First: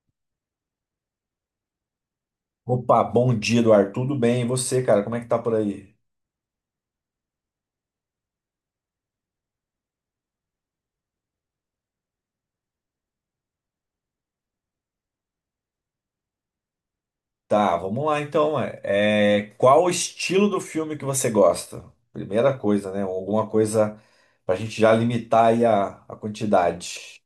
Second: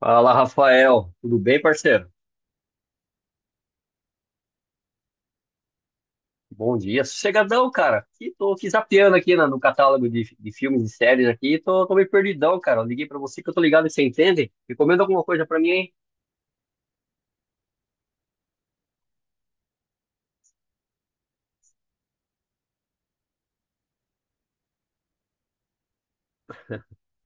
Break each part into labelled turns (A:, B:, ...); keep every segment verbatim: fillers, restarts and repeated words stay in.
A: Fala, Rafael. Tudo bem, parceiro?
B: Opa, bom dia, Eduardo. Tudo bem? E você, cara? Como é que tá por aí?
A: Bom dia. Sossegadão, cara. E tô aqui zapeando aqui na- no catálogo de, de filmes e séries aqui. Tô, tô meio perdidão, cara. Eu liguei pra você que eu tô ligado e você entende. Recomenda alguma coisa pra mim, hein?
B: Tá, vamos lá então. ué. É, qual o estilo do filme que você gosta? Primeira coisa, né? Alguma coisa pra gente já limitar aí a, a quantidade.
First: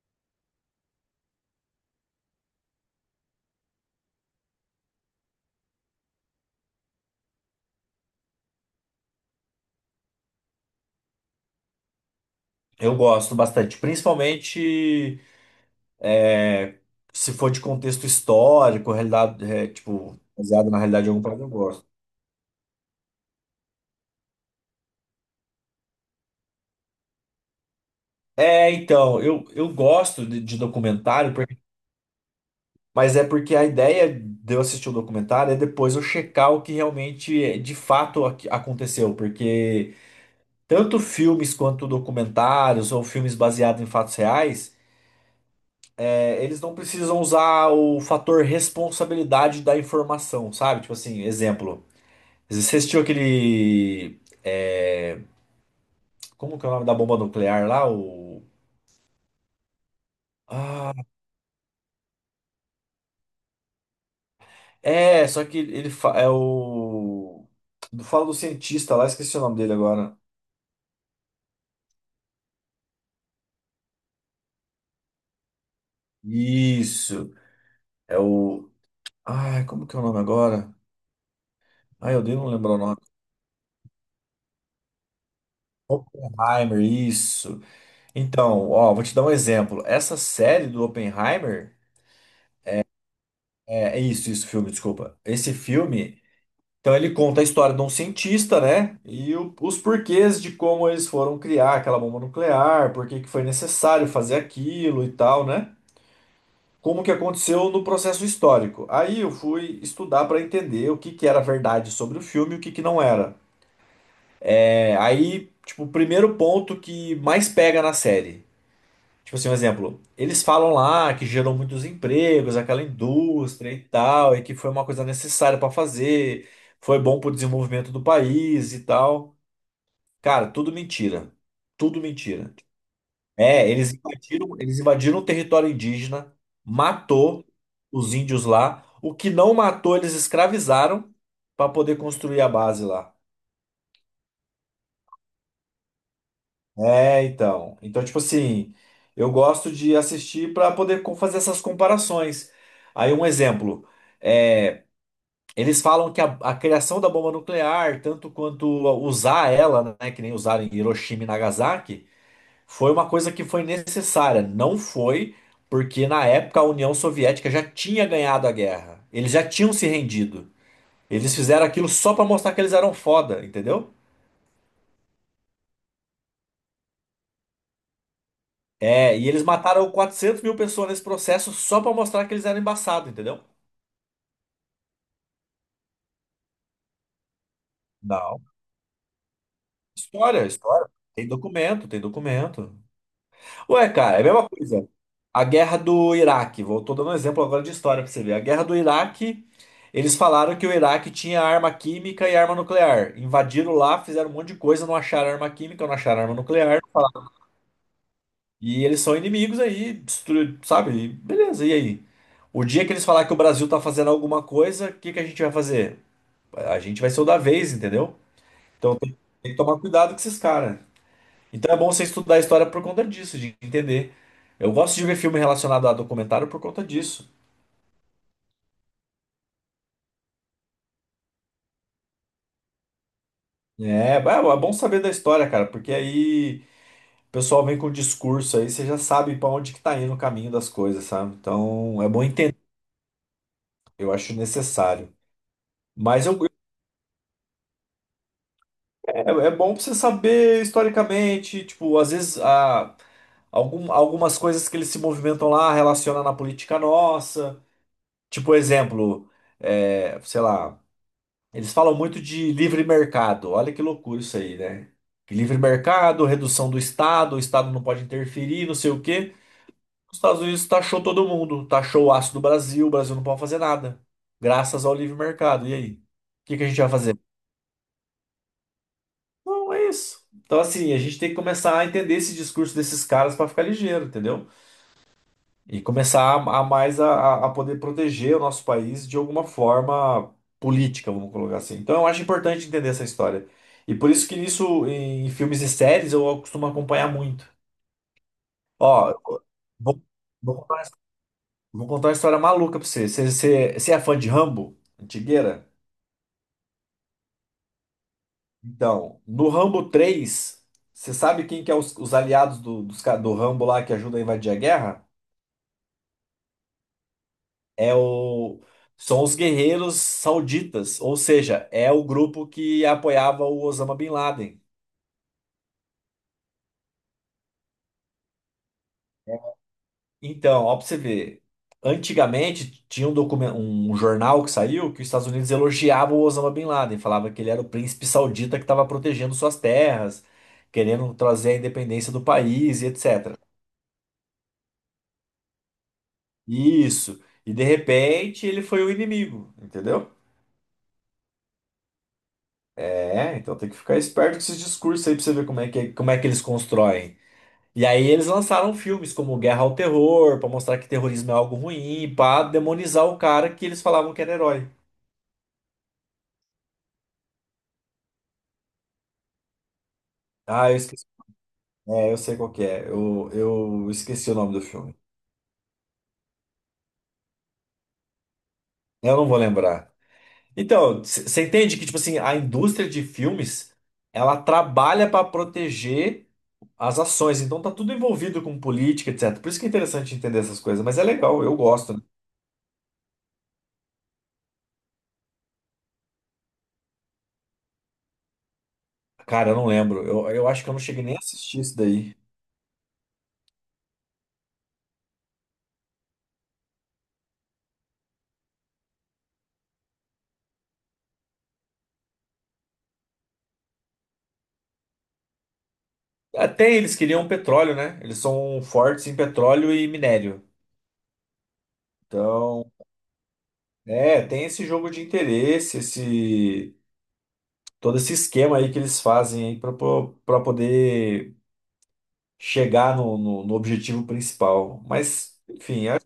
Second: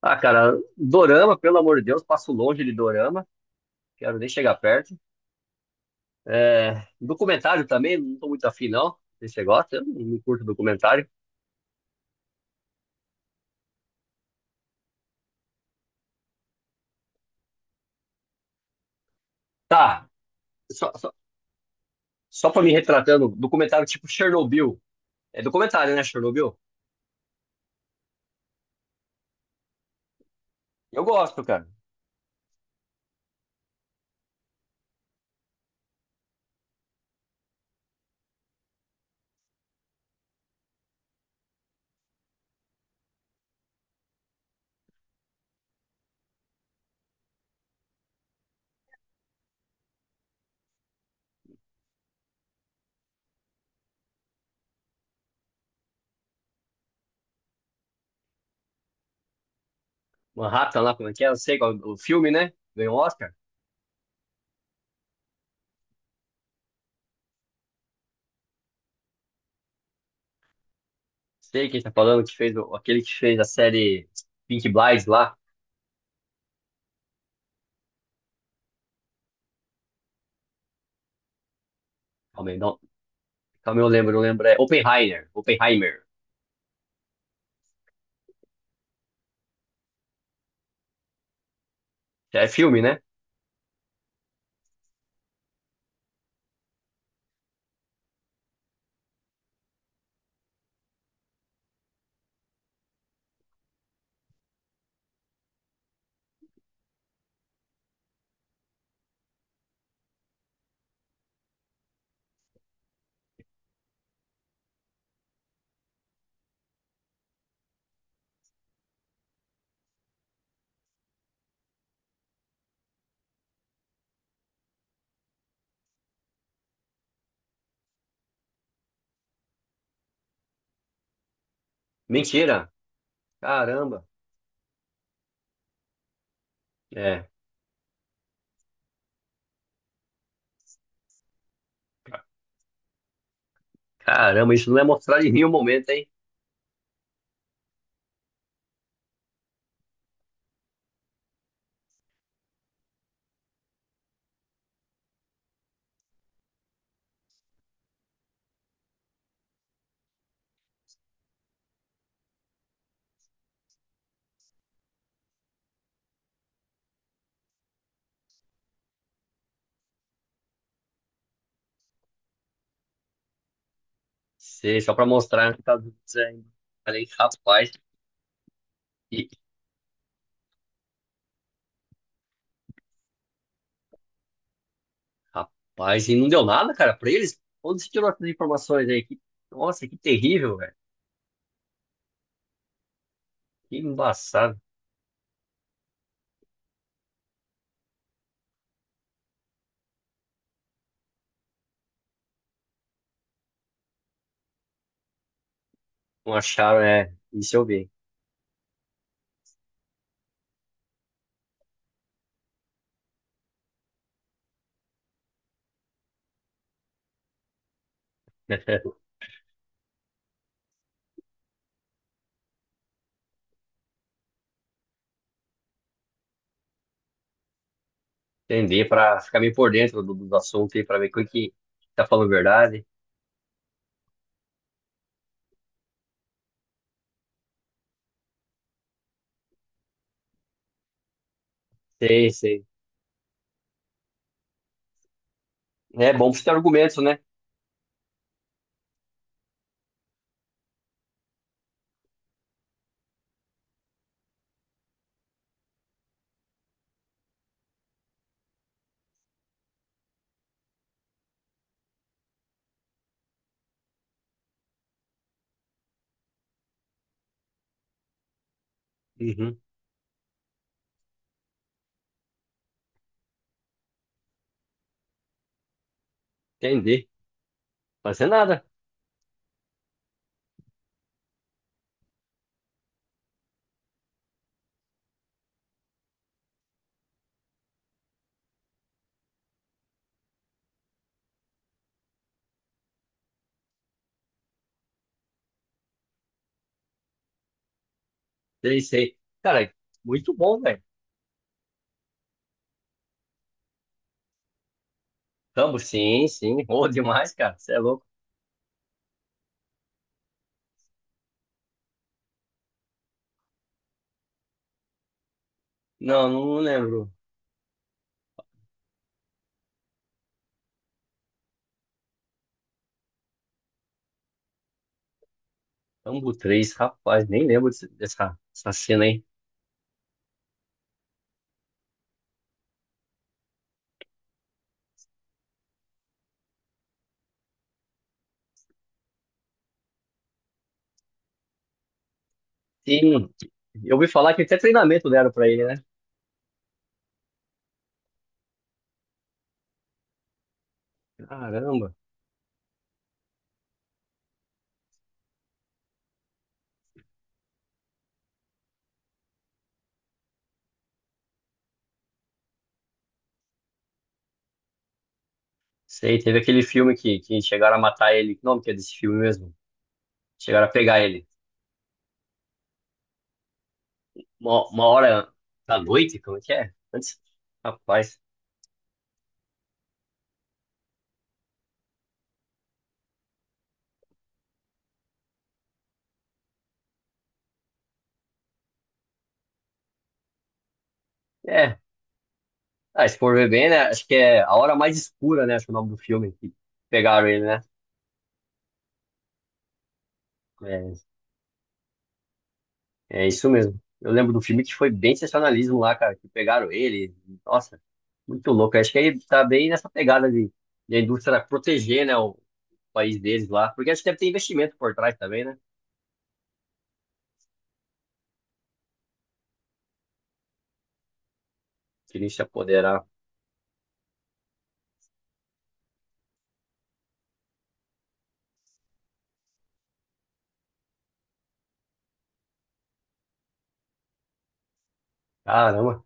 A: Ah, cara, dorama, pelo amor de Deus, passo longe de dorama. Quero nem chegar perto. É, documentário também, não tô muito afim, não. Se você gosta, eu não curto documentário.
B: Eu gosto bastante, principalmente é, se for de contexto histórico, realidade, é,
A: Tá,
B: tipo, baseado na
A: só,
B: realidade de
A: só,
B: algum país, eu gosto.
A: só pra me retratando, documentário tipo Chernobyl. É documentário, né, Chernobyl?
B: É, então, eu, eu gosto de, de
A: Eu
B: documentário,
A: gosto,
B: porque
A: cara.
B: mas é porque a ideia de eu assistir o documentário é depois eu checar o que realmente, é, de fato, ac- aconteceu. Porque tanto filmes quanto documentários ou filmes baseados em fatos reais, é, eles não precisam usar o fator responsabilidade da informação, sabe? Tipo assim, exemplo. Você assistiu aquele. É, como que é o nome da bomba nuclear lá? O.
A: Manhattan
B: Ah,
A: lá, como é que é? Eu sei qual, o filme, né? Ganhou o Oscar.
B: é, só que ele fa- é o. Fala do cientista lá, esqueci o nome dele agora.
A: Sei quem tá falando, que fez o- aquele que fez a série Pink Blinds lá.
B: Isso. É o. Ai, como que é o nome agora? Ai, eu odeio não
A: Calma aí,
B: lembrar
A: não,
B: o nome.
A: calma aí, eu lembro, eu lembro. É Oppenheimer, Oppenheimer.
B: Oppenheimer, isso. Então, ó, vou te dar um exemplo. Essa série do Oppenheimer.
A: É filme, né?
B: É, é isso, isso, filme, desculpa. Esse filme. Então, ele conta a história de um cientista, né? E o- os porquês de como eles foram criar aquela bomba nuclear, por que que foi necessário fazer aquilo e tal, né? Como que aconteceu no processo histórico. Aí eu fui estudar para entender o que que era verdade sobre o filme e o que que não era. É, aí, tipo, o primeiro ponto que mais pega na série. Tipo assim, um exemplo. Eles falam lá que gerou muitos empregos, aquela indústria e tal, e que foi uma coisa necessária pra fazer, foi bom pro desenvolvimento do país e tal. Cara, tudo mentira. Tudo mentira.
A: Mentira!
B: É, eles
A: Caramba!
B: invadiram, eles invadiram o território indígena,
A: É,
B: matou os índios lá. O que não matou, eles escravizaram pra poder construir a base lá.
A: caramba, isso não é mostrar de mim o momento, hein?
B: É, então. Então, tipo assim, eu gosto de assistir para poder co- fazer essas comparações. Aí, um exemplo. É, eles falam que a, a criação da bomba nuclear, tanto quanto usar ela, né, que nem usaram em Hiroshima e Nagasaki, foi uma coisa que foi necessária. Não foi porque, na época, a União Soviética já tinha ganhado a guerra. Eles já tinham se rendido. Eles fizeram aquilo só para mostrar que eles eram foda, entendeu?
A: Sei, só pra mostrar que tá dizendo. Falei, rapaz,
B: É,
A: e,
B: e eles mataram quatrocentos mil pessoas nesse processo só pra mostrar que eles eram embaçados, entendeu?
A: rapaz, e não deu nada, cara, pra eles? Onde se tirou essas
B: Não.
A: informações aí? Que- nossa, que
B: História,
A: terrível, velho.
B: história. Tem documento, tem documento.
A: Que
B: Ué, cara, é a mesma
A: embaçado.
B: coisa. A guerra do Iraque, vou tô dando um exemplo agora de história pra você ver. A guerra do Iraque, eles falaram que o Iraque tinha arma química e arma nuclear. Invadiram lá, fizeram um monte de coisa, não acharam arma química, não acharam arma
A: Não acharam,
B: nuclear.
A: é, isso eu vi.
B: E eles são inimigos aí, destru- sabe? E beleza, e aí? O dia que eles falar que o Brasil tá fazendo alguma coisa, o que que a gente vai fazer? A gente vai ser o da vez, entendeu? Então tem, tem que tomar cuidado com esses caras. Então é bom você estudar a história por conta disso, de entender. Eu gosto de ver filme relacionado a documentário por conta disso.
A: Entender para ficar meio por dentro do, do assunto aí, para ver quem que tá falando a verdade.
B: É, é é bom saber da história, cara, porque aí o pessoal vem com o discurso aí, você já sabe pra onde que tá indo o caminho das coisas, sabe? Então é bom
A: Sei,
B: entender,
A: sei.
B: eu acho necessário.
A: É
B: Mas
A: bom
B: eu-
A: pra você ter argumentos, né?
B: é, é bom pra você saber historicamente, tipo, às vezes a, algum- algumas coisas que eles se movimentam lá relaciona na política nossa. Tipo, exemplo, é, sei lá, eles falam muito de livre mercado. Olha que loucura isso aí, né? Que livre mercado, redução do Estado, o Estado não pode interferir, não sei o quê.
A: Uhum.
B: Os Estados Unidos taxou todo mundo, taxou o aço do Brasil, o Brasil não pode fazer nada, graças ao livre mercado. E aí? O que que a gente vai
A: Entendi.
B: fazer?
A: Fazer nada.
B: Não, é isso. Então, assim, a gente tem que começar a entender esse discurso desses caras para ficar ligeiro, entendeu? E começar a, a mais a, a poder proteger o nosso país de alguma forma política, vamos colocar assim. Então eu acho importante entender essa história. E por isso que isso em, filmes e séries eu costumo acompanhar muito.
A: Sei,
B: Ó,
A: sei. Cara,
B: vou,
A: muito
B: vou
A: bom, velho.
B: contar vou contar uma história maluca pra você. Você, você, você é fã de Rambo? Antigueira?
A: Rambo, sim, sim. Boa demais, cara. Você é louco.
B: Então, no Rambo três você sabe quem que é os, os aliados do, dos ca- do Rambo lá que ajudam a invadir a guerra?
A: Não, não lembro.
B: É o São os guerreiros sauditas, ou seja, é o grupo que apoiava o Osama Bin Laden.
A: Rambo três, rapaz, nem lembro desse- dessa, dessa cena aí.
B: Então, ó, pra você ver, antigamente tinha um documento, um jornal que saiu que os Estados Unidos elogiava o Osama Bin Laden, falava que ele era o príncipe saudita que estava protegendo suas terras, querendo trazer a independência do país e
A: Sim,
B: et cetera.
A: eu ouvi falar que até treinamento deram pra ele, né?
B: Isso. E de repente ele foi o inimigo, entendeu?
A: Caramba.
B: É, então tem que ficar esperto com esses discursos aí pra você ver como é que, é, como é que eles constroem. E aí eles lançaram filmes como Guerra ao Terror, pra mostrar que terrorismo é algo ruim, pra demonizar o cara que eles falavam que era herói.
A: Sei, teve aquele filme que, que chegaram a matar ele. Que nome que é desse filme mesmo? Chegaram a
B: Ah, eu
A: pegar
B: esqueci.
A: ele.
B: É, eu sei qual que é. Eu, eu esqueci o nome do
A: Uma, uma
B: filme.
A: hora da noite, como é que é? Antes, rapaz.
B: Eu não vou lembrar. Então, você entende que, tipo assim, a indústria de filmes, ela trabalha pra proteger as ações. Então tá tudo envolvido com política, et cetera. Por isso que é interessante entender essas coisas. Mas é legal, eu
A: É.
B: gosto. Né?
A: Ah, se for ver bem, né? Acho que é A Hora Mais Escura, né? Acho que é o nome do filme que pegaram ele, né?
B: Cara, eu não lembro. Eu, eu acho que eu não
A: É,
B: cheguei nem a assistir isso daí.
A: é isso mesmo. Eu lembro do filme que foi bem sensacionalismo lá, cara, que pegaram ele. Nossa, muito louco. Acho que ele tá bem nessa pegada de, de a indústria proteger, né, o país deles lá. Porque acho que deve ter investimento por trás também, né?
B: Até eles queriam petróleo, né? Eles são fortes em petróleo e minério.
A: Que eles se
B: Então,
A: apoderar.
B: é, tem esse jogo de interesse, esse todo esse esquema aí que eles fazem aí para poder chegar no, no, no objetivo principal. Mas, enfim, é,
A: Caramba.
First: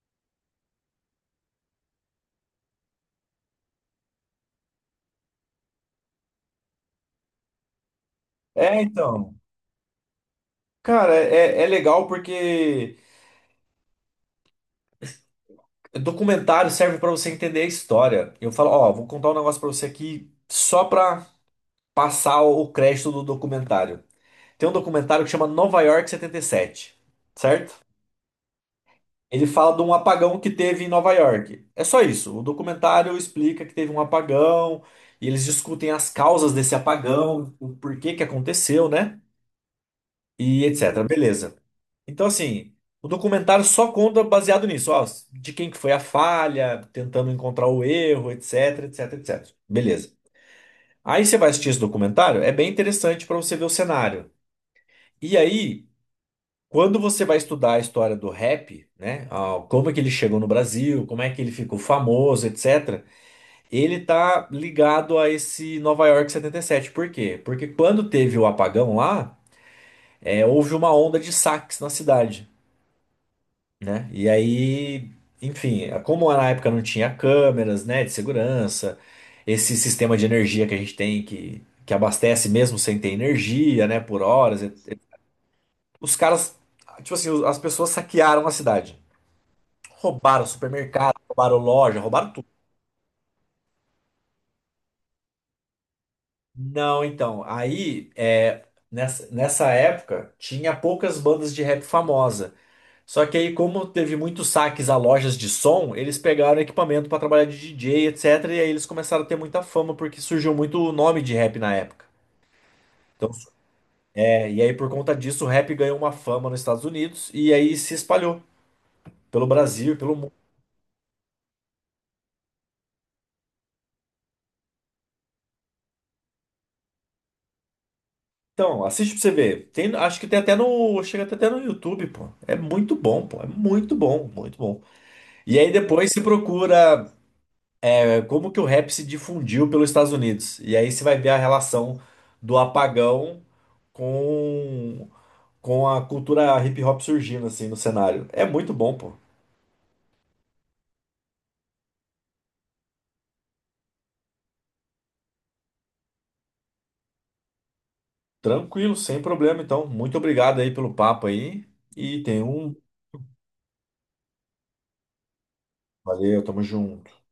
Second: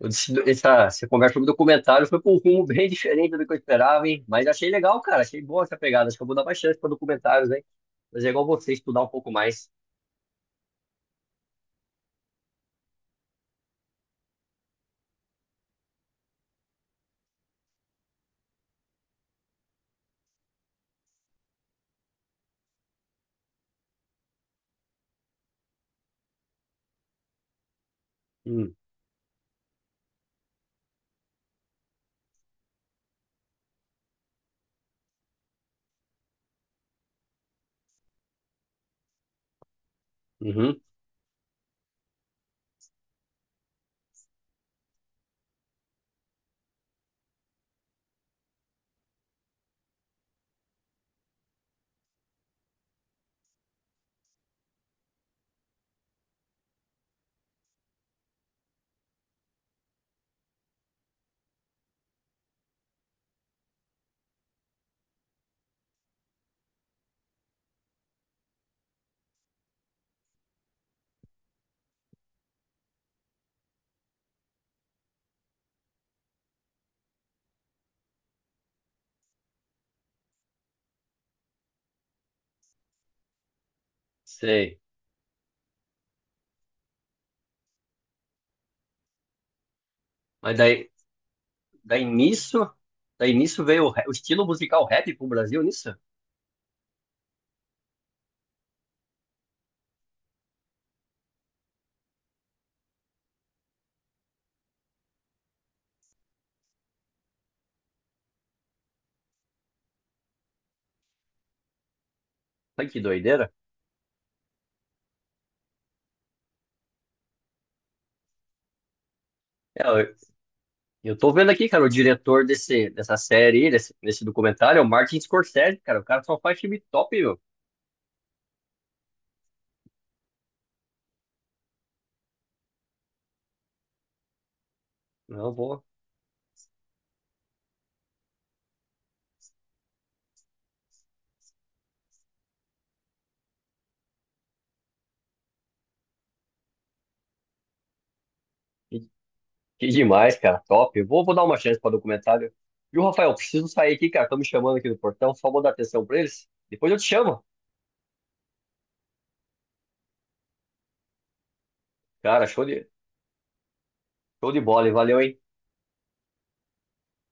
A: Eu disse- Essa, essa conversa sobre documentário foi para um rumo bem diferente do que eu esperava, hein? Mas achei legal, cara. Achei boa essa pegada. Acho que eu vou dar mais chance para documentários, hein? Mas é igual você,
B: é,
A: estudar um pouco
B: então.
A: mais.
B: Cara, é, é legal porque documentário serve para você entender a história. Eu falo, ó, vou contar um negócio para você aqui só para passar o crédito do documentário. Tem um documentário que chama Nova York setenta e sete, certo?
A: Hum,
B: Ele fala de um apagão que teve em Nova York. É só isso. O documentário explica que teve um apagão e eles discutem as causas desse apagão, o porquê que aconteceu, né? E
A: uhum,
B: et cetera. Beleza. Então, assim, o documentário só conta baseado nisso, ó, de quem que foi a falha, tentando encontrar o erro, etc, etc, et cetera. Beleza. Aí você vai assistir esse documentário, é bem interessante para você ver o cenário. E aí quando você vai estudar a história do rap, né, ah, como é que ele chegou no Brasil, como é que ele ficou famoso, et cetera, ele tá ligado a esse Nova York setenta e sete. Por quê? Porque quando teve o apagão lá, é, houve uma onda de saques na cidade, né? E aí, enfim, é, como na época não tinha câmeras, né, de segurança, esse sistema de energia que a gente tem que, que abastece mesmo sem ter energia, né, por horas, et-
A: sei.
B: et- os caras, tipo assim, as pessoas saquearam a cidade. Roubaram
A: Mas daí,
B: supermercado, roubaram loja,
A: daí
B: roubaram tudo.
A: nisso, daí nisso veio o, ra- o estilo musical rap pro Brasil, nisso?
B: Não, então, aí é, nessa, nessa época tinha poucas bandas de rap famosa. Só que aí, como teve muitos saques a lojas de som, eles pegaram equipamento para trabalhar de D J, et cetera. E aí eles começaram a ter muita fama, porque surgiu muito nome de rap na época.
A: Ai, que
B: Então,
A: doideira.
B: é, e aí, por conta disso, o rap ganhou uma fama nos Estados Unidos e aí se espalhou pelo
A: É,
B: Brasil, e
A: eu,
B: pelo mundo.
A: eu tô vendo aqui, cara, o diretor desse, dessa série, aí, desse, desse documentário, é o Martin Scorsese, cara. O cara só faz filme top, meu.
B: Então, assiste pra você ver. Tem, acho que tem até no. Chega até no YouTube, pô. É muito bom, pô. É muito bom, muito bom.
A: Não,
B: E aí
A: vou.
B: depois se procura é, como que o rap se difundiu pelos Estados Unidos. E aí você vai ver a relação do apagão com, com a cultura hip hop surgindo, assim, no cenário. É muito bom, pô.
A: Que demais, cara. Top. Eu vou, vou dar uma chance para documentário. Viu, Rafael? Preciso sair aqui, cara. Estão me chamando aqui no portão. Só vou dar atenção para eles. Depois eu te chamo.
B: Tranquilo, sem problema, então. Muito obrigado aí pelo papo aí. E tem
A: Cara, show
B: um.
A: de, show de bola, hein? Valeu, hein?
B: Valeu, tamo junto.